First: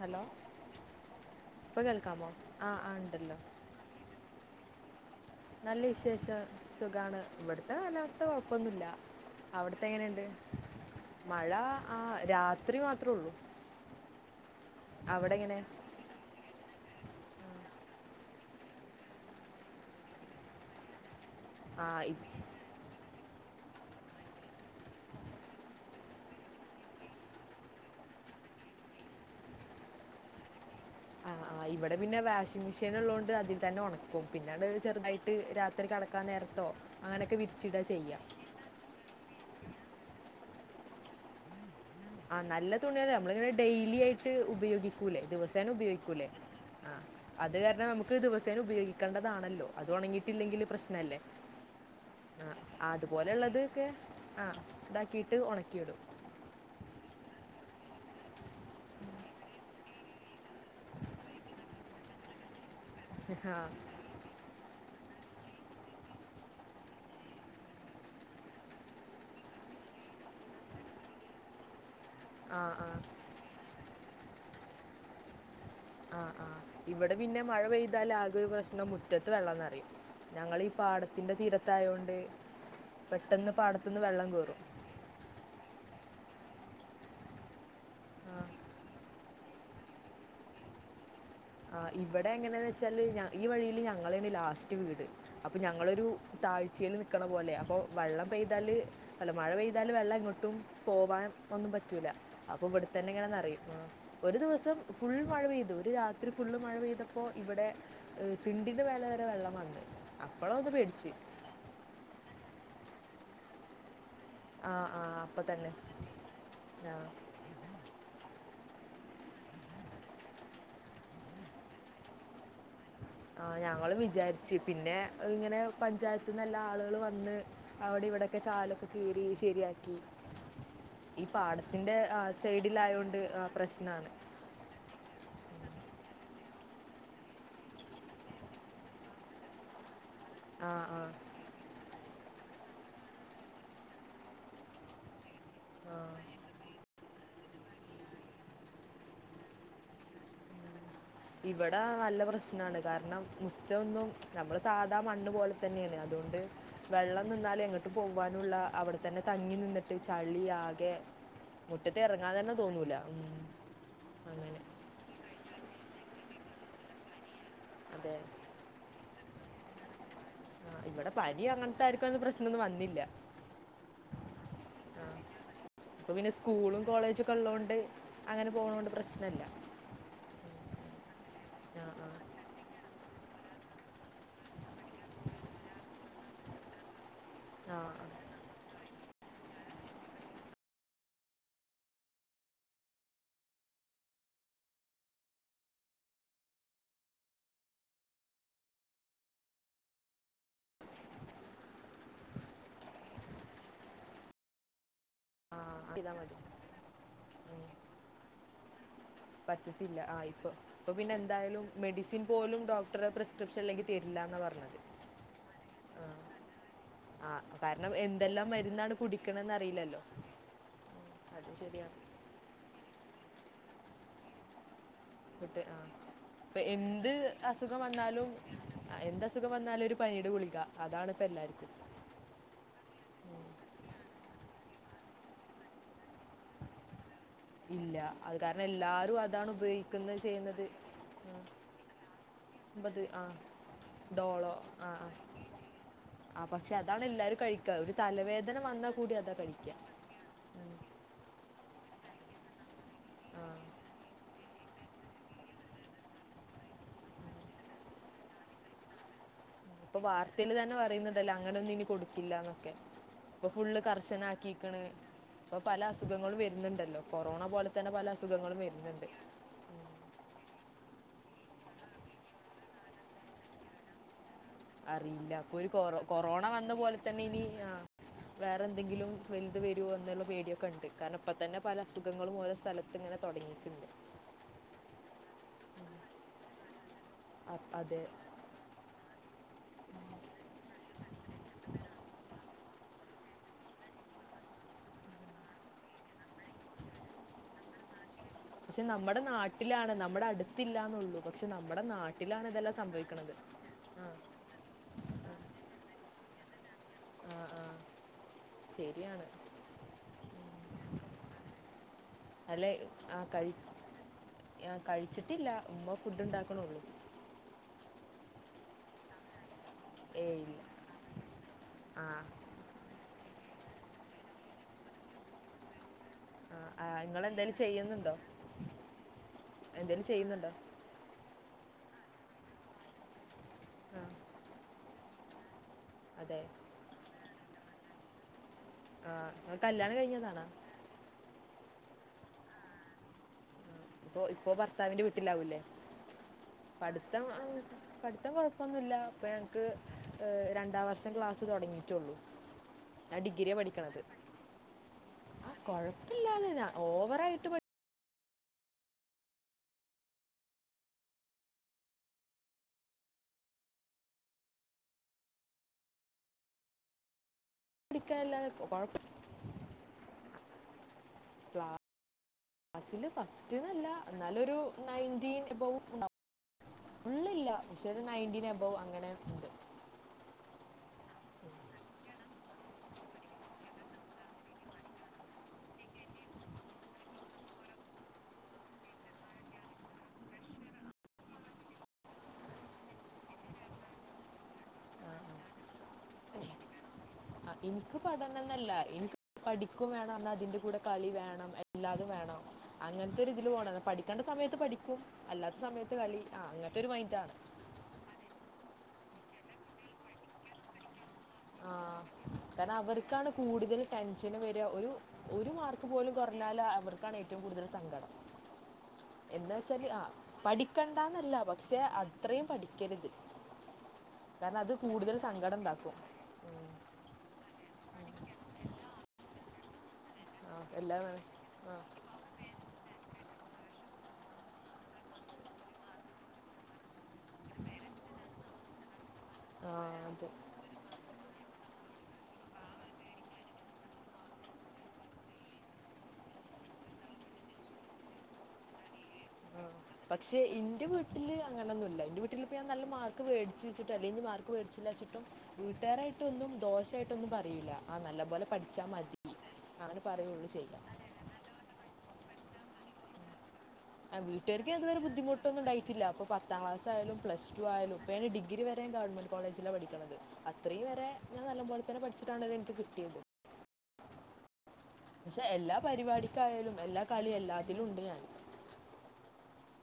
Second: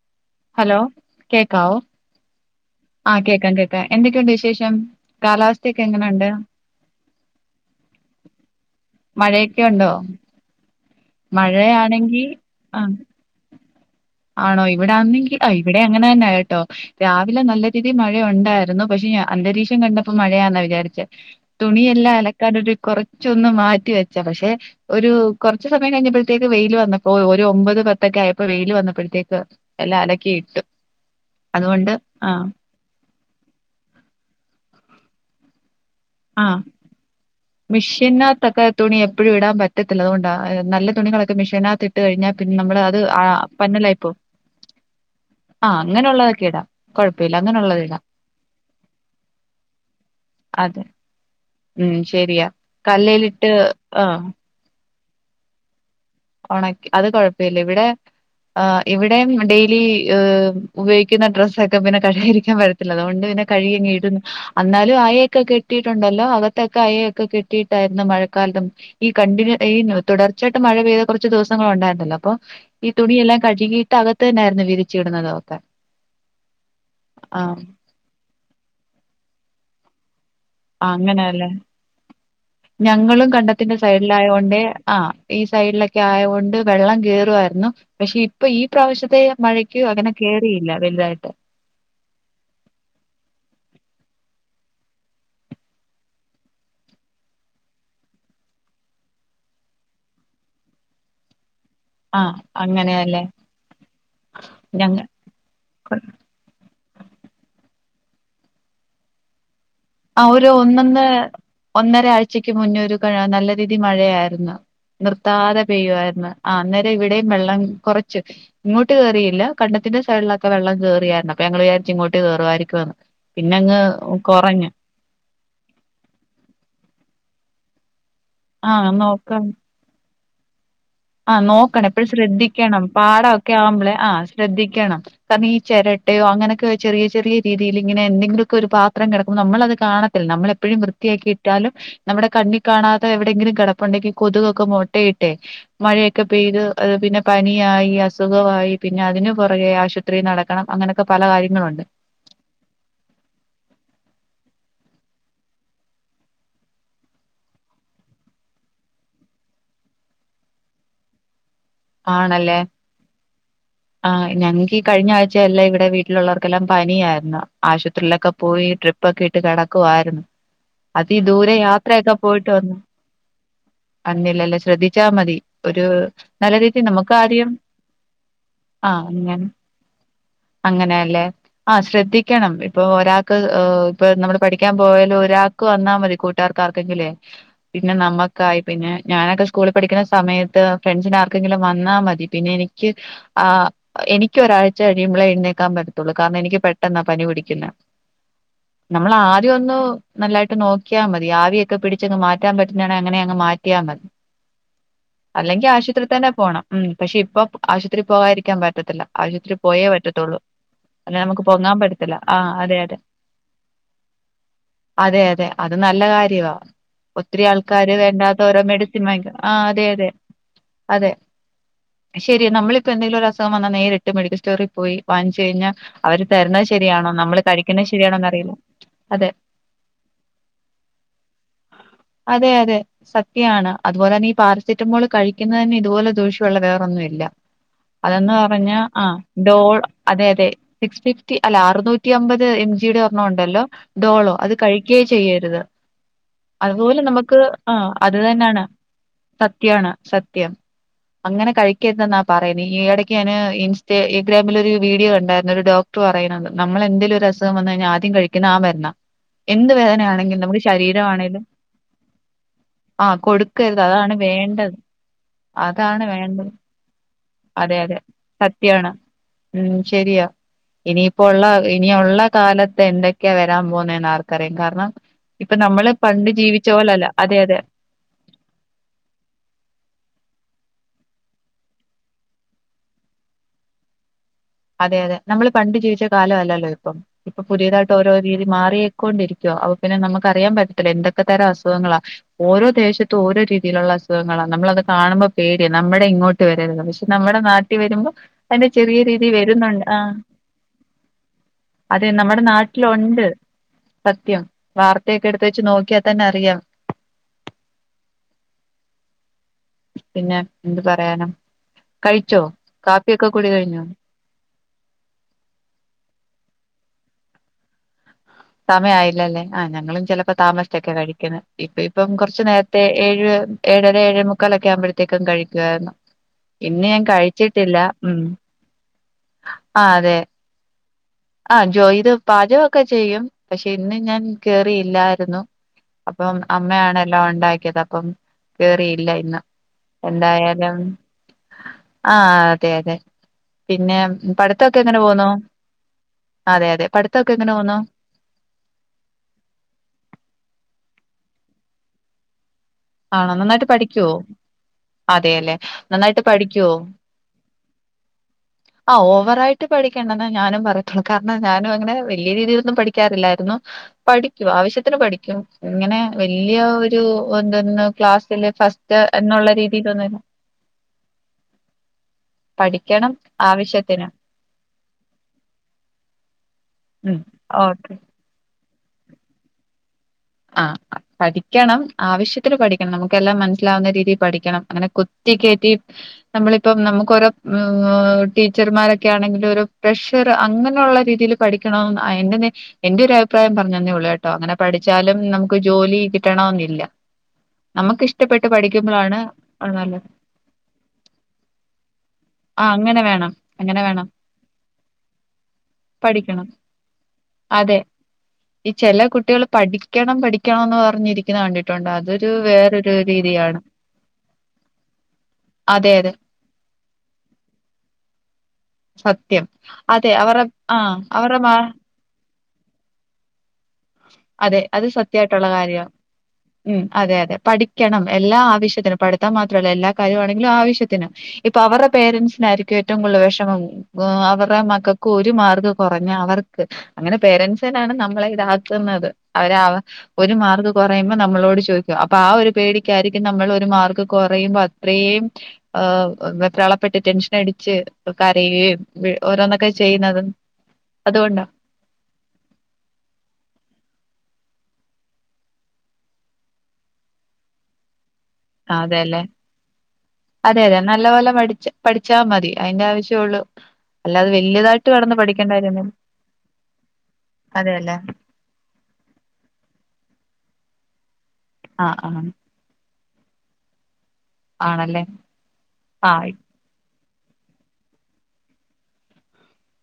Hello hello കേൾക്കാവോ ഇപ്പൊ കേൾക്കാമോ ആ ആ ആഹ് ഉണ്ടല്ലോ കേൾക്കാം കേൾക്കാം എന്തൊക്കെയുണ്ട് വിശേഷം നല്ല കാലാവസ്ഥയൊക്കെ എങ്ങനെയുണ്ട് വിശേഷം സുഖാണ് ഇവിടുത്തെ കാലാവസ്ഥ കൊഴപ്പൊന്നില്ല മഴയൊക്കെ അവിടത്തെ ഉണ്ടോ എങ്ങനെയുണ്ട് മഴ ആഹ് മഴയാണെങ്കി രാത്രി ആ മാത്രേ ഉള്ളു ആണോ ഇവിട ആന്നെങ്കിൽ ഇവിടെ അങ്ങനെ തന്നെ ആട്ടോ രാവിലെ നല്ല രീതിയിൽ മഴ ഉണ്ടായിരുന്നു പക്ഷെ ഞാൻ അന്തരീക്ഷം കണ്ടപ്പോ മഴയാന്നാ വിചാരിച്ച ആ തുണിയെല്ലാം ഇ- അലക്കാൻ ഒരു കുറച്ച് ചൊന്ന് മാറ്റി വെച്ച പക്ഷെ ഒരു കുറച്ച് സമയം കഴിഞ്ഞപ്പോഴത്തേക്ക് വെയിൽ വന്നപ്പോ ഒരു ഒമ്പത് പത്തൊക്കെ ആയപ്പോ വെയില് വന്നപ്പോ അപ്പോഴത്തേക്ക് എല്ലാം അലക്കിയിട്ട് ആഹ് ഇവിടെ പിന്നെ വാഷിംഗ് മെഷീൻ ഉള്ളതുകൊണ്ട് അതിൽ തന്നെ ഉണക്കും പിന്നട് ചെറു ചൊറുതായിട്ട് രാത്രി കിടക്കാൻ ആഹ് നേരത്തോ അങ്ങനെയൊക്കെ വിരിച്ചിടുക മിഷെൻ ചെയ്യാം അകത്ത് ഒക്കെ തുണി എപ്പഴും ഇടാൻ പറ്റ റ്റത്തില്ല അതുകൊണ്ടാ നല്ല തുണികളൊക്കെ മെഷീനകത്ത് ഇ ആഹ് നല്ല തുണിയല്ലേ നമ്മളിങ്ങനെ ഡെയിലി പോവും ആയിട്ട് ഉപയോഗിക്കൂലേ ദിവസേന ആ ഉപയോഗിക്കൂലേ അങ്ങനെയുള്ളതൊക്കെ ഇടാം ആഹ് കൊഴപ്പമില്ല അത് അങ്ങനെയുള്ളത് കാരണം ഇടാം നമുക്ക് ദിവസേന ഉപയോഗിക്കേണ്ടതാണല്ലോ അത് ഉണങ്ങിയിട്ടില്ലെങ്കിൽ അതെ പ്രശ്നം അല്ലേ ഉം ശരിയാ കല്ലയിലിട്ട് ആഹ് കീട്ട് ഉണക്കിയിടും ഉണക്കി അത് കൊഴപ്പമില്ല ഇവിടെ ഇവിടെയും ഡെയിലി ഉപയോഗിക്കുന്ന ഡ്രസ്സൊക്കെ പിന്നെ കല്ലോൽ വിരി അതുകൊണ്ട് പിന്നെ ആ കഴുകി അങ്ങ് ഇടും അന്നാലും അയ ഒക്കെ കെട്ടിയിട്ടുണ്ടല്ലോ അകത്തൊക്കെ അയ ഒക്കെ കെട്ടിയിട്ടായിരുന്ന മഴക്കാലത്ത് ഈ ക ണ്ടിനു ഈ തുടർച്ചയായിട്ടു മഴ പെയ്ത കുറച്ച് ദിവസങ്ങൾ ഉണ്ടായിരുന്നല്ലോ ആ ആ അപ്പോഈ തുണി എല്ലാം കഴുകി അകത്ത് തന്നായിരുന്നു വിരിച്ചു ഇടുന്നതും ഒക്കെ ആഹ് ആഹ് ഇവിടെ പിന്നെ മഴ പെയ്താല ആകെ ഒരു പ്രശ്നം മുറ്റത്ത് വെള്ളം നിറയും ഞങ്ങൾ ഈ ആ പാടത്തിൻ്റെ അങ്ങനെയല്ലേ തീരത്തായതുകൊണ്ട് ഞങ്ങളും പെട്ടെന്ന് കണ്ടത്തിന്റെ പാടത്തുനിന്ന് വെള്ളം സൈഡിലായോണ്ട് കയറും ആ ഈ സൈഡിലൊ ഒക്കെ ആയകൊണ്ട് വെള്ളം കേറുവായിരുന്നു പക്ഷെ ഇപ്പൊ ഈ പ്രാവശ്യത്തെ മഴയ്ക്ക് അങ്ങനെ കേയറിയില്ല വലുതായിട്ട് ആ ഇവിടെ എങ്ങനെയാന്ന് വെച്ചാല് ഈ വഴിൽ ഞങ്ങളെ ആണ് ലാസ്റ്റ് വീട് അപ്പൊ ഞങ്ങളൊരു താഴ്ചയിൽ നിൽക്കണ പോലെ അപ്പൊ വെള്ളം പെയ്താല് അല്ല മഴ പെയ്താല് വെള്ളം എങ്ങോട്ടും പോവാൻ ഒന്നും പറ്റൂല്ല ആഹ് അപ്പൊ ഇവിടുത്തന്നെ അങ്ങനെയല്ലേ ഇങ്ങനെ നിറയും ഒരു ദിവസം ഞങ്ങ ഫുൾ മഴ പെയ്തു ഒരു രാത് ഫുള്ള് മഴ പെയ്തപ്പോൾ ഇവിടെ തിണ്ടിൻ്റെ മേലെ വരെ വെള്ളം വന്ന് ആ ഒരു അപ്പോഴൊന്ന് ഒന്നൊന്ന് പേടിച്ച് ഒന്നര ആഴ്ചക്ക് മുന്നേ ഒരു ജോക്കെഴ നല്ല രീതി മഴയാ ഇന്നാ ആ ആ അപ്പം നിർത്താതെ തന്നെ പെയ്യുവായിരുന്നു ആ അന്നേരം ഇവിടെയും വെള്ളം കുറച്ച് ഇങ്ങോട്ട് കേറിയില്ല കണ്ടത്തിന്റെ സെയ്ഡിലൊക്കെ വെള്ളം കയറിയായിരുന്നു അപ്പൊ ഞങ്ങൾ വിചാരിച്ച് ഇങ്ങോട്ട് കേറുവായിരിക്കുംന്ന് ആ ഞങ്ങളും വിചാരിച്ചു പിന്നെ ഇങ്ങനെ പഞ്ചായത്തിന്നെല്ലാം ആളുകൾ വന്ന് അവിടെ ഇവിടെ ഒക്കെ ആ ചാലൊക്കെ കീറി ശരിയാക്കി ഈ ആ നോക്കണം പാടത്തിന്റെ എപ്പഴും ശ്രദ്ധിക്കണം സൈഡിലായോണ്ട് പാടമൊക്കെ ആവുമ്പോളെ ആ പ്രശ്നമാണ് ശ്രദ്ധിക്കണം കാരണം ഈ ചിരട്ടയോ അങ്ങനെ ക്ക് ചെറിയ ചെറിയ രീതിയിൽ ഇങ്ങനെന്തെങ്കിലൊക്കെ ഒരു പാത്രം കിടക്കു നമ്മളത് കാണ ആ നമ്മളെപ്പോഴും ആ വൃത്തിയാക്കിയിട്ടാലും നമ്മുടെ കണ്ണി കാണാത്ത എവിടെയെങ്കിലും കിടപ്പുണ്ടെങ്കിൽ കൊതുകൊക്കെ മുട്ടയിട്ടേ മഴയൊക്കെ പെയ്ത് അത് പിന്നെ പനിയായി അസുഖവായി പിന്നെ അതിന് പുറകെ ആശുപത്രി നടക്കണം അങ്ങനെ ഇവിടെ നല്ല പ്രശ്നമാണ് കാരണം മുറ്റം ഒന്നും നമ്മള് സാധാ മണ്ണ് പോലെ തന്നെയാണ് അതുകൊണ്ട് വെള്ളം നിന്നാലും എങ്ങോട്ട് പോവാനുള്ള അവിടെ തന്നെ തങ്ങി നിന്നിട്ട് ചളി ആകെ മുറ്റത്ത് ഇറങ്ങാൻ തന്നെ ആണല്ലേ തോന്നൂല ഉം. ആ അങ്ങനെ ഞങ്ങക്ക് ഈ കഴിഞ്ഞ ആഴ്ചയല്ല ഇവിടെ വീ ട്ടിലുള്ളവർക്കെല്ലാം പനിയായിരുന്നു അതെ ആശുപത്രിയിലൊക്കെ പോയി ട്രിപ്പ് ഇപ്പൊക്കെ ഇട്ട് കിടക്കുവായിരുന്നു ആ, ഇവിടെ അതി പനി ദൂരെ അങ്ങനത്തെ ആർക്കും യാത്രൊക്കെ ഒന്നും പോയിട്ട് പ്രശ്നമൊന്നും വന്ന് വന്നില്ല അന്നില്ലല്ലോ ആ ശ്രദ്ധിച്ചാ മതി ഒരു ഇപ്പൊ പിന്നെ നല്ല സ്കൂളും രീതിയിൽ കോളേജൊക്കെ നമുക്കാരെയും ഉള്ളതുകൊണ്ട് അങ്ങനെ പോകണോണ്ട് ആ പ്രശ്നമില്ല അങ്ങനെ അങ്ങനെയല്ലേ ആ ശ്രദ്ധിക്കണം ഇപ്പോ ഒരാക്ക് ഏ ഇപ്പൊ നമ്മള് പഠിക്കാൻ പോയാലും ഒരാൾക്ക് വന്നാ മതി കൂട്ടാർക്കാർക്കെങ്കിലേ ആ പിന്നെ നമ്മക്കായി പിന്നെ ഞാനൊക്കെ സ്കൂളിൽ പഠിക്കുന്ന സമയത്ത് ഫ്രണ്ട്സിന് ആർ കെങ്കിലും വന്നാ മതി പിന്നെ എനിക്ക് ആ എനിക്ക് ഒരാഴ്ച കഴിയുമ്പളേ എഴുന്നേക്കാൻ പറ്റത്തുള്ളൂ കാരണം എനിക്ക് പെട്ടെന്നാ പനി പിടിക്കുന്നെ നമ്മൾ ആദ്യം ഒന്ന് നല്ലായിട്ട് നോക്കിയാൽ മതി ആവിയൊക്കെ പിടിച്ചങ്ങ് മാറ്റാൻ പറ്റുന്നാണ് അങ്ങനെ അങ്ങ് മാറ്റിയാൽ മതി അല്ലെങ്കിൽ ആ തന്നെ പോണം ഉം പക്ഷെ ഇപ്പൊ ഉം. ആശുപത്രി പോകാതിരിക്കാൻ പറ്റത്തില്ല ആശുപത്രി പോയേ പറ്റത്തില്ല ആ പറ്റത്തുള്ളൂ ഇപ്പൊ ഇപ്പൊ പിന്നെ അല്ലെ നമുക്ക് എന്തായാലും പൊങ്ങാൻ പറ്റത്തില്ല മെഡിസിൻ ആഹ് പോലും അതെ അതെ ഡോക്ടറെ പ്രിസ്ക്രിപ്ഷൻ അല്ലെങ്കി തരില്ലന്ന് പറഞ്ഞത് അതെ അതെ അത് നല്ല ആ കാര്യവാ ആ ഒത്തിരി കാരണം ആൾക്കാര് വേണ്ടാത്ത എന്തെല്ലാം ഓരോ മരുന്നാണ് മെഡിസിൻ വാങ്ങിക്കും ആഹ് അതെ കുടിക്കണന്നറിയില്ലല്ലോ അതെ അതെ ശരി നമ്മളിപ്പോ എന്തെങ്കിലും ഒരു അസുഖം വന്നാ നേരിട്ട് മെിക്കൽ സ്റ്റോർ പോയി വാങ്ങിച്ചു കുട്ടി കഴിഞ്ഞാൽ ആ അവര് ഇപ്പൊ തരുന്നത് ശരിയാണോ എന്ത് നമ്മള് അസുഖം കഴിക്കുന്ന വന്നാലും ശരിയാണോന്ന് അറിയില്ല ആ, എന്ത് അതെ അസുഖം വന്നാലും ഒരു പനിയുടെ ഗുളിക അതാണ് ഇപ്പൊ എല്ലാവർക്കും അതെ അതെ സത്യാണ് അതുപോലെ തന്നെ പാ സെറ്റമോൾ കഴിക്ക പിക്കുന്നതന്നെ ഇതുപോലെ ദൂഷ്യമുള്ള വേറൊന്ന് ഇല്ല ഇല്ല അതന്ന് അത് കാരണം പറഞ്ഞ ആ എല്ലാവരും അതാണ് ഡോൾ ഉപയോഗിക്കുന്നത് അതെ അതെ ചെയ്യുന്നത് സിക്സ് ഫിഫ്റ്റി അല്ലെ അറുനൂറ്റി അമ്പത് എം അപ്പൊ ജിയുടെ അത് ആ ഒരെണ്ണം ഉണ്ടല്ലോ ഡോളോ അത് ആ കഴിക്കേ ആ. ചെയ്യരുത് ആ പക്ഷെ അതുപോലെ അതാണ് എല്ലാവരും നമുക്ക് കഴിക്കുക ആ ഒരു അത് തലവേദന തന്നെയാണ് വന്നാൽ കൂടി അതാ കഴിക്കുക സത്യാണ് സത് അങ്ങനെ കഴിക്കരുതെന്നാ പറയുന്നേ ഈ ഇടക്ക് ഞാന് ആ ഇൻസ്റ്റഗ്രാമിലൊ ഒരു വീഡിയോ കണ്ടായിരുന്നു ഒരു ഡോക്ടർ പറയണത്‌ നമ്മള എന്തെലൊ ഒരു അസുഖം വന്ന് കഴിഞ്ഞാ ആദ്യം കഴിക്കുന്ന മരുന്നാ എന്ത് ഇപ്പൊ വേദനയാണെങ്കിലും വാർത്തൽ നമ്മുടെ തന്നെ പറയുന്നുണ്ടല്ലോ ശരീരമാണേലും അങ്ങനെൊന്നും ഇനി കൊടുക്കില്ലന്നൊക്കെ ആഹ് ഇപ്പൊ ഫുള്ള് കൊടുക്കരുത് അതാണ് കർശന വേണ്ടത് ആക്കിക്ക്ണ് ഇപ്പൊ പല അതാണ് അസുഖങ്ങളും വേണ്ടത് വരുന്നുണ്ടല്ലോ കൊറോണ പോലെ അതെ തന്നെ അതെ പല അസുഖങ്ങളും സത്യാണ് വരുന്നുണ്ട് ഉം ശരിയാ ഇനിയിപ്പോ ഉള്ള ഇനിയുള്ള കാലത്ത് എന്തൊക്കെയാ വരാൻ പോകുന്നേ ന്നാർ അറിയില്ല അപ്പൊ ഒരു കൊറ കൊറോണ ജീവിച്ച വന്ന പോലെ പോലല്ല തന്നെ അതെ ഇനി അതെ വേറെ എന്തെങ്കിലും വലുത് വരോ എന്നുള്ള പേടിയൊക്കെ ഉണ്ട് കാരണം ഇപ്പ തന്നെ പല അസുഖങ്ങളും ഓരോ സ്ഥലത്ത് ഇങ്ങനെ തുടങ്ങിയിട്ടുണ്ട് അതെ അതെ നമ്മള് പണ്ട് ജീവിച്ച കാല അല്ലല്ലോ ഇപ്പം ഇപ്പൊ അ- പുതിയതായിട്ട് അതെ ഓരോ രീതി മാറിയേക്കൊണ്ടിരിക്കുവോ അപ്പ പിന്നെ നമുക്ക് അറിയാൻ പറ്റത്തില്ല എന്തൊക്കെ തരം അസുഖങ്ങളാ ഓരോ ദേശത്ത് ഓരോ രീതിയിലുള്ള അസുഖങ്ങളാണ് നമ്മളത് കാണുമ്പോൾ പേടിയാണ് നമ്മുടെ ഇങ്ങോട്ട് വരരുത് പക്ഷെ നമ്മുടെ നാട്ടിൽ വരുമ്പോൾ അയ്ന്റെ പക്ഷെ ചെറിയ രീ നമ്മുടെ വരുന്നുണ്ട് നാട്ടിലാണ് ആ നമ്മുടെ അടുത്തില്ല എന്നുള്ളൂ പക്ഷെ നമ്മുടെ അതെ നമ്മുടെ നാട്ടിലാണ് ഇതെല്ലാം നാട്ടിലുണ്ട് സംഭവിക്കണത് ആ സത്യം വാർത്തയൊക്കെ എടുത്ത വെച്ച് നോക്കിയ തന്നെ അറിയാം ആഹ ആഹ ശരിയാണ് പിന്നെ എന്ത് പറയാനാ കഴിച്ചോ അല്ലെ ആ കാപ്പിയൊക്കെ കുടി കഴി കഴിഞ്ഞോ കഴിച്ചിട്ടില്ല ഉമ്മ ഫുഡ് ഉണ്ടാക്കണള്ളു സമയാ ആയില്ലല്ലേ ആഹ് ഞങ്ങളും ചിലപ്പോ ഏയ് ഇല്ല താമസിച്ചൊക്കെ കഴിക്കുന്നത് ഇപ്പ ഇപ്പം കുറച്ച് നേരത്തെ ഏഴ് ഏഴര ഏഴേമുക്കാലൊക്കെ ആവുമ്പോഴത്തേക്കും കഴിക്കുവായിരുന്നു ഇന്ന് ആ ഞാൻ നിങ്ങൾ എന്തെങ്കിലും കഴിച്ചിട്ടില്ല ചെയ്യുന്നുണ്ടോ ഉം ആ എന്തെങ്കിലും അതെ ചെയ്യുന്നുണ്ടോ ആഹ ജോയ്ത് പാചകൊക്കെ ചെയ്യും പക്ഷെ ഇന്ന് ഞാൻ കേറിയില്ലായിരുന്നു അപ്പം അതെ അമ്മയാണ ല്ലാം ഉണ്ടാക്കിയത് അപ്പം കേറിയില്ല ആ ഇന്ന് നിങ്ങൾ കല്യാണം കഴിഞ്ഞതാണോ എന്തായാലും ആഹ അതെ അതെ പിന്നെ ഇപ്പോൾ ഇപ്പോൾ പഠിത്തൊക്കെ എങ്ങനെ ഭർത്താവിൻ്റെ പോവുന്നു വീട്ടിലാവൂലേ അതെ അതെ പഠിത്തം പഠിത്തൊക്കെ ഉം, എങ്ങനെ പോവുന്നു പഠിത്തം കുഴപ്പൊന്നുല്ല ഇപ്പ ഞങ്ങക്ക് രണ്ടാം വർഷം ക്ലാസ്സ് തുടങ്ങിയിട്ടുള്ളു ആണോ നന്നായിട്ട് പഠിക്കുവോ ആ അതെല്ലെ നന്നായിട്ട് കുഴപ്പമില്ലാതെ ഞാൻ പഠിക്കുവോ ഓവറായിട്ട് ആ ഓവറായിട്ട് പഠിക്കണ്ടന്നേ ഞാനും പറയത്തുള്ളൂ കാരണം ഞാനും അങ്ങനെ വലിയ രീതീലൊന്നും പഠിക്കാറില്ലായിരുന്നു പഠിക്കും ആവശ്യത്തിന് പഠിക്കും ഇങ്ങനെ വല്ല്യ ഒരു ന്നു ക്ലാസ്സില് പഠിക്കാനല്ലാതെ ഫസ്റ്റ് കുഴപ്പം എന്നുള്ള രീതീലൊന്നുല്ല ക്ലാസ്സില് പഠിക്കണം ഫസ്റ്റ്ന്നല്ല ആവശ്യത്തിന്. എന്നാലൊരു നയ്ൻൻ്റീൻ എബൗ ഉണ്ടാവ് ഉം ഫുള്ളില്ല ഓക്കെ. പക്ഷേ നയന്റ്റീ എബൗ അ ത്തൊരി പഠിക്കണം നമുക്കെല്ലാം മനസ്സിലാവുന്ന രീതീ പഠിക്കണം അങ്ങനെ കുത്തിക്കേറ്റി നമ്മളിപ്പം നമുക്കോരോ ടീച്ചർമാരൊക്കെ ആണെങ്കിലു ഒരു പ്രഷറ് അങ്ങനൊള്ള രീതീൽ പഠിക്കണം അഎന്റെന്ന് എൻ്റെ ഒരു അഭിപ്രായം പറഞ്ഞന്നേഉള്ളൂ ഏട്ടോ അങ്ങനെ പഠി ച്ചാലും നമുക്ക് ജോലി കിട്ടണവെന്നില്ല ആ എനിക്ക് പഠനംന്നല്ല എനിക്ക് അത് പഠിക്കും നല്ലത് വേണം അന്നാ അതിന്റെ കൂടെ കളി വേണം എല്ലാതും വേണം ആഹ് അങ്ങനെ അങ്ങൻത്തെ ഒരു വേണം ഇതില് പോണം അങ്ങനെ വേണം പഠിക്കേണ്ട സമയത്ത് പഠിക്കും അല്ലാത് സമയത്ത് കളി ആ പഠിക്കണം അങ്ങൻത്തെ ഒരു മൈൻറ് ആണ് ചെല കുട്ടികള് പഠിക്കണം പഠിക്കണം എന്ന് പറഞ്ഞ് ഇരി ആഹ് കാരണം അവർക്കാണ് രീതിയാണ് കൂടുതല് ടെൻഷന് വരുക ഒരു ഒരു മാർക്ക് അതെ അതെ പോലും കുറഞ്ഞാല് അവർ ക്കാണ് ഏറ്റവും കൂടുതൽ സങ്കടം സത്യം എന്ന് വെച്ചാൽ ആ അതെ അവരുടെ ആഹ് അവരുടെ മാ ത്രേം പഠിക്കരുത് അതെ കാരണം അത് കൂടുതൽ സത്യായിട്ടുള്ള സങ്കടം കാര്യാണ് ഉണ്ടാക്കും ഉം അതെ അതെ പ പഠിക്കണം എല്ലാ ആവശ്യത്തിനും പഠ്ത്തം മാത്രാല്ല എല്ലാ കാര്വാണെങ്കിലും ആ എല്ലാം ആവശ്യത്തിന് ഇപ്പോ ആ അവര്ടെ പേരൻറ്സിനാരിക്കും ഏറ്റവും കൂടുതൽ വെഷമം ഗൊ അവർടെ മക്കക്ക് ഒരു മാർക്ക് കൊറഞ്ഞാ അവർക്ക് അങ്ങനെ പേരൻറ്സിനാണ് നമ്മളെ ഇതാ ക്കുന്നത് അവരെ ആവ് ആ അതെ ഒരു മാർഗ് കൊറയുമ്പോ നമ്മളോട് ചോയ് ഗ്യ അപ്പ ആ ഒരു പേടിക്ക്യായിരിക്കും നമ്മളൊരു മാർക്ക്കൊറയുമ്പോ അത്രീം ആ വെപ്രാളപ്പെട്ടിട്ട് ടെൻഷ്നടിച്ച് കരയേ [unintelligible] ക് ആഹ് പക്ഷെ ഇന്റെ വീട്ടില് അതുകൊണ്ടാ അങ്ങനൊന്നുല്ല ഇന്റെ വീട്ടില് ഇപ്പ ഞാൻ നല്ല മാർക്ക് വേടി ചുചിട്ടും അല്ലേങ്കി മാർക്ക് വേടിച്ചില്ലാച്ച്ട്ടും വീട്ടാരായിട്ടൊന്നും ദോശായിട്ടൊന്നും പറിയില്ല ആ നല്ല ആതെ ലെ. അതെ അതെ ചെയ്യാം നല്ല പോലെ പഠിച്ച് പഠിച്ചാ മതി. അയിന്റെ ആവശ്യെ ഒള്ളൂ ആഹ് വീട്ട്കാർക്ക് ഞാ ഇതുവരെ ബുദ്ധിമുട്ടൊന്നും കാര്യൊന്നുല്ല ഇണ്ടായിട്ടില്ല ഇപ്പൊ പത്താം ക്ലാസ്സായാലും പ്ലസ് ടു ആയലും അതെല്ലേ ഇപ്പ ഞാൻ ഡിഗ്രി വരെ ഗവൺമെന്റ് കോളേജിലാ പഠിക്ക്ണത് അത് ത്രീ വരെ ഇങ്ങള് നല്ല ആഹ് പോലെത്തെന്ന ആഹ് പഠിച്ചിട്ടാണ് ഇത് എനിക്ക് കിട്- [unintelligible] ആണല്ലേ പക്ഷെ എല്ലാ ആഹ് പരിപാടിക്കായാലും എല്ലാ കളി എല്ലാത്തിലുണ്ട് ഞാൻ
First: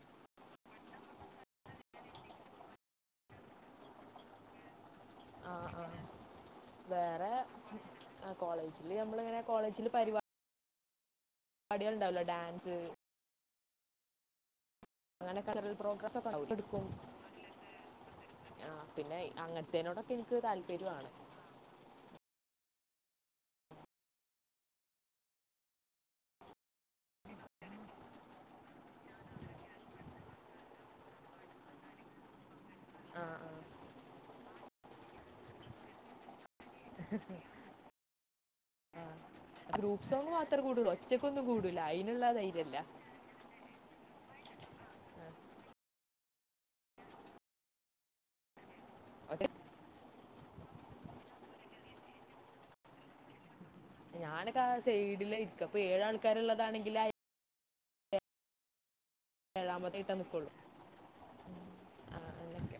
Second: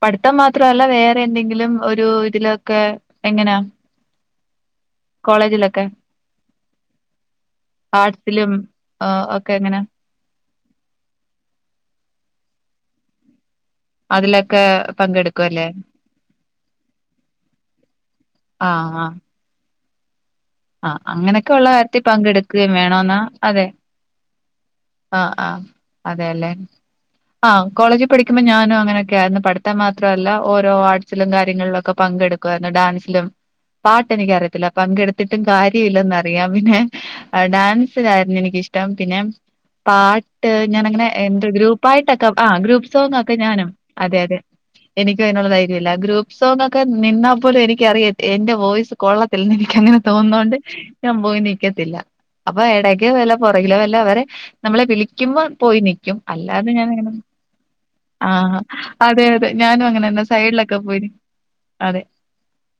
പഠിത്തം മാത്രല്ല വേറെ എന്തെങ്കിലും ഒരു ഇതിലൊക്കെ എങ്ങനാ ആഹ് കോളേജിലൊക്കെ ആഹ് വേറെ ആ ആർട്സിലും കോളേജില് ആഹ് നമ്മളിങ്ങനെ ഒക്കെ എങ്ങനെ കോളേജില് പരിപാ ടികൾണ്ടാവല്ലോ ഡാൻസ് അതിലെ അങ്ങനെ കരവിൽ പ്രോഗ്രസൊക്കെ [unintelligible] എടുക്കും ആ പിന്നെ അങ്ങ [unintelligible] ആ അങ്ങനൊക്കെള്ള കാര്യത്തി പങ്കെടു ക്കേം വേണോന്നാ അതെ അ ആ അതെല്ലെ ആ കോളേജി പഠിക്കുമ്പോ ഞാനും അങ്ങനൊക്കെ ആയിരുന്നു പഠിത്തം മാത്രല്ല ഓരോ ആർട്സിലും കാര്യങ്ങളിലൊക്കെ പങ്കെടുക്കായിരുന്നു ആ ഡാൻസിലും ആ പാട്ട് എനിക്കറിയത്തില്ല പങ്കെടു ത്തിട്ടും കാര്യയില്ലന്നറിയാം പിന്നെ ഡാൻസിലായിരുന്നു എനിക്കിഷ്ടം പിന്നെ ഗ്രൂപ്പ് സോങ് പാട്ട് മാത്രം കൂടുള്ളൂ ഞാനങ്ങനെ ഒറ്റക്കൊന്നും എന്ത് കൂടില്ല ഗ്രൂപ്പായിട്ടൊക്കെ അതിനുള്ള ആ ധൈര്യമല്ല ഗ്രൂപ്പ് സോങൊക്കെ ഞാനും അതെ അതെ എനക്ക് അയിനുള്ള ധൈര്യല്ല ഗ്രൂപ്പ് സോങൊക്കെ നിന്നാപ്പോലും എനിക്കറിയ എന്റെ വോയിസ് ഒറ്റ- കൊള്ളത്തില്ലന്ന് എനിക്കെന്നെ തോന്നോണ്ട് ഞാൻ പോയി നിക്കത്തില്ല അപ്പൊ എടക്കോ വല്ല പുറകിലോ വ ല്ല അവരെ ഞാനൊക്കെ ആ നമ്മളെ സൈഡിൽ വിളിക്കുമ്പോ ഇരിക്കും പോയി അപ്പോൾ ഏഴ് നിക്കും അല്ലാതെ ആൾക്കാരുള്ളതാണെങ്കിൽ ആ ഞാനങ്ങനെ ആ അതെ അതെ ഞാനും ഏഴാമത്തെ ഇട്ടാ അങ്ങനെന്നെ നിൽക്കുള്ളൂ സൈഡിലൊക്കെ പോയിന് അതെ ആ, അങ്ങനെയൊക്കെ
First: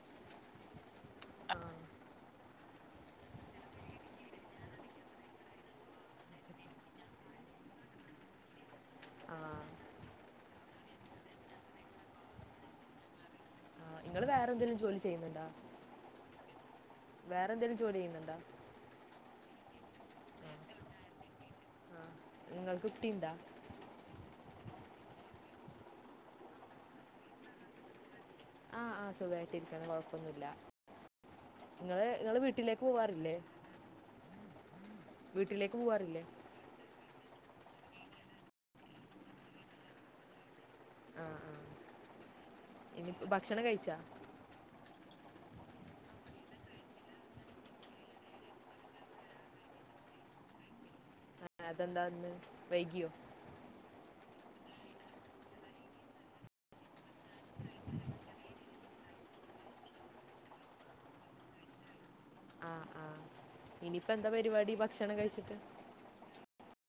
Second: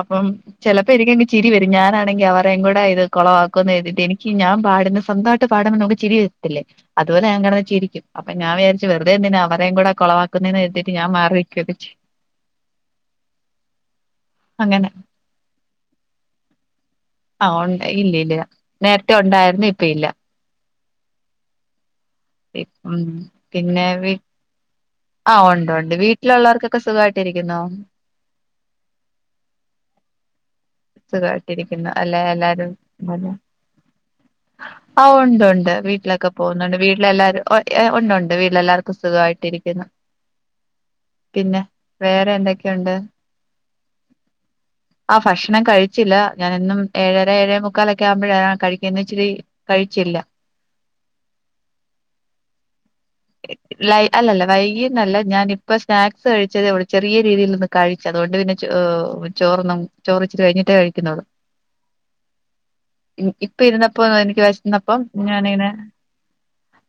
അപ്പം ചെലപ്പോ ഇരിക്കേണ്ടി ചിരി ആ വരും ഞാനാണെങ്കി അവരെ എങ്ങോട്ടായാലും അത് കൊളവാക്കുന്നെര്തീട്ട് എനിക്ക് ഞാൻ പാടുന്ന സ്വന്തായിട്ട് നമുക്ക്ചിരി വരത്തില്ലേ അതുപോലെ ഞാൻ കടന്ന് ചിരിക്കും അപ്പ ഞാൻ ആ വെറുതെന്തിനാ അവരെയും കൂടെ കൊളവാ ക്കുന്നെ ഞാൻ മാറി നിൽകൊക്കെ ചെയ്യും ആ നിങ്ങൾ അങ്ങനെ വേറെന്തേലുംജോലി ചെയ്യുന്നുണ്ടോ ആ വേറെ എന്തെങ്കിലും ജോലി ഇല്ല ചെയ്യുന്നുണ്ടോ ഇല്ല നേരത്തെ ഉണ്ടായിരുന്നു ഇപ്പ ഇല്ല ആ നിങ്ങൾക്ക് ഉം കുട്ടിയുണ്ടോ പിന്നെ വി ആ ഉണ്ട് ഉണ്ട് വീട്ടിലുള്ളവർക്കൊക്കെ സുഖായിട്ടിരിക്കുന്നോ ആ ആ സുഖമായിട്ടിരിക്കണം കുഴപ്പമൊന്നുമില്ല സുഖായിട്ടിരിക്കുന്നു നിങ്ങൾ അല്ലെ നിങ്ങൾ എല്ലാരും വീട്ടിലേക്ക് പോവാറില്ലേ ആ ഉണ്ട്ണ്ട് വീട്ടിലേക്ക് പോവാറില്ലേ വീട്ടിലൊക്കെ പോകുന്നുണ്ട് വീട്ടിലെല്ലാരും ഉണ്ട് ഉണ്ട് വീട്ടിലെല്ലാർക്കും സുഖമായിട്ടിരിക്കുന്നു ആ പിന്നെ ആ വേറെ എന്തൊക്കെയുണ്ട് ഇനി ഭക്ഷണം കഴിച്ചാ ആ ഭക്ഷണം കഴിച്ചില്ല ഞാനന്നും ഏഴര ഏഴേ മുക്കാലൊക്കെ ആവുമ്പോഴ കഴിക്കുന്ന ഇച്ചിരി കഴിച്ചില്ല അതെന്താന്ന് വൈകിയോ ലൈ അല്ലല്ല വൈകി ന്നല്ല ഞാനിപ്പ സ്നാക്സ് കഴിച്ചതേള്ളൂ ചെറിയ രീതിയിലൊന്ന് കഴിച്ചു അതുകൊണ്ട് പിന്നെ ച്ചോ ചോറൊന്നും ചോറ്ചിരി കഴിഞ്ഞിട്ടേ കഴിക്കുന്നൊള്ളൂ ആ ആ ഇപ്പ ഇരുന്നപ്പോ ഇനിയിപ്പോൾ എന്താ എനിക്ക് പരിപാടി വെശന്നപ്പോ ഭക്ഷണം കഴിച്ചിട്ട് ഞാനിങ്ങനെ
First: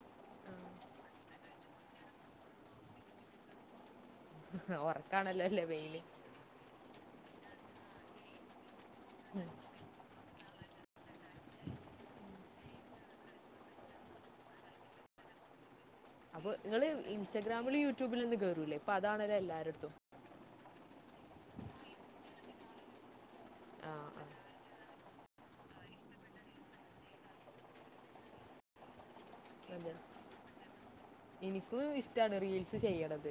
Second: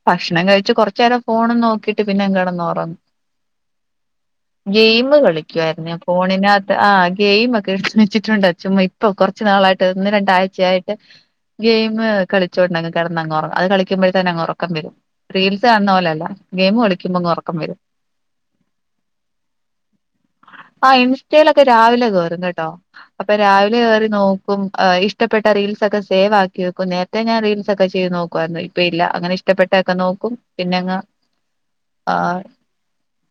ഭക്ഷണം കഴിച്ച് കൊർച്ചേരം ഫോൺ നോക്കിട്ട് പിന്നെങ്ങ് കെടന്നൊറങ്ങും ഗെയിമ് ഉറക്കാണല്ലോ അല്ലേ കളിക്കുആയിരുന്നു വെയിൽ ഞാൻ ഫോണിനകത്ത് ആ ഗെയിമൊക്കെ ഷ്ണിച്ചിട്ടുണ്ട് ചുമ്മാ ഇപ്പൊ കൊറച്ച് നാളായിട്ട് ഒന്ന് രണ്ടായി ഉച്ചയായിട്ട് ഗെയിമ് കളിച്ചോണ്ടങ് കെടന്നങ്ങോർങ്ങും അത് കളിക്കുമ്പോഴേക്കന്നെ അങ്ങ് ഒറക്കം വരും റീൽസ് കാണുന്ന പോലല്ല ല്ല ഗെയിമ് കളിക്കുമ്പങ്ങ് ഒറക്കം വരും ട്യൂബിൽ ഒന്നും കയറൂല്ലേ അപ്പൊ അതാണല്ലോ എല്ലാരടത്തും ആ ഇൻസ്റ്റയിലൊക്കെ രാവിലെെ കേയറും കേട്ടോ അപ്പൊ രാവിലെ ആ കേയറി ആ നോക്കും ഇഷ്ടപ്പെട്ട റീൽസൊക്കെ സേവ് ആക്കി വെക്കും നേരത്തെ ഞാൻ റീൽസ്ക്കെ ചെയ്ത് നോക്കുവായിരുന്നു ഇപ്പ ഇല്ല അങ്ങനെ ഇഷ്ട അതെ ഇഷ്ടപ്പെട്ടൊക്കെ നോക്കും പിന്നെങ്ങങ് എനിക്കും ആ ഇഷ്ടമാണ് റീൽസ് ചെയ്യണത്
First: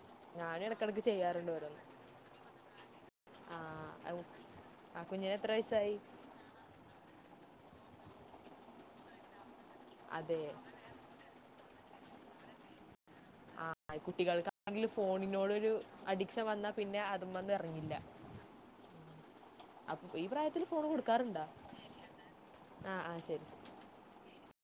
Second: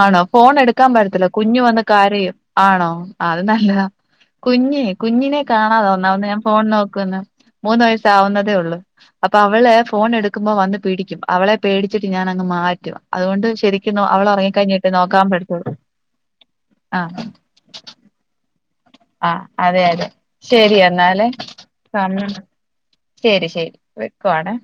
ആണോ ഫോൺ ഞാനും എടുക്കാൻ ഇടക്കിടക്ക് പറ്റത്തില്ല ചെയ്യാറുണ്ട് കുഞ്ഞു വന്ന് ഓരോന്ന് കരയും ആണോ അത് ആ നല്ലതാ ഔ. കുഞ്ഞെ ആ കുഞ്ഞിന് കുഞ്ഞിനെ എത്ര കാണാതെ വയസ്സായി ഒന്നാമത് ഞാൻ ഫോൺ നോക്കുന്നെ മൂന്ന് വയസ്സ് ആവുന്നതേ ഉള്ളൂ അപ്പൊ അവള് ഫോൺ അതെ എടുക്കുമ്പോ വന്ന് പിടിക്കും അവളെ പേടിച്ചിട്ട് ഞാനങ്ങ് മാറ്റുവ ആ കുട്ടികൾക്കാണെങ്കിലും നോക്കാൻ ഫോണിനോട് ഒരു പറ്റത്തൊള്ളൂ അഡിക്ഷൻ വന്ന പിന്നെ അതുമന്ന് ഇറങ്ങില്ല ആ അതെ അതെ അപ്പോൾ ഈ പ്രായത്തിൽ ശരി ഫോൺ എന്നാാലേ കൊടുക്കാറുണ്ടോ ശരി ശരി വെക്കുവാണെ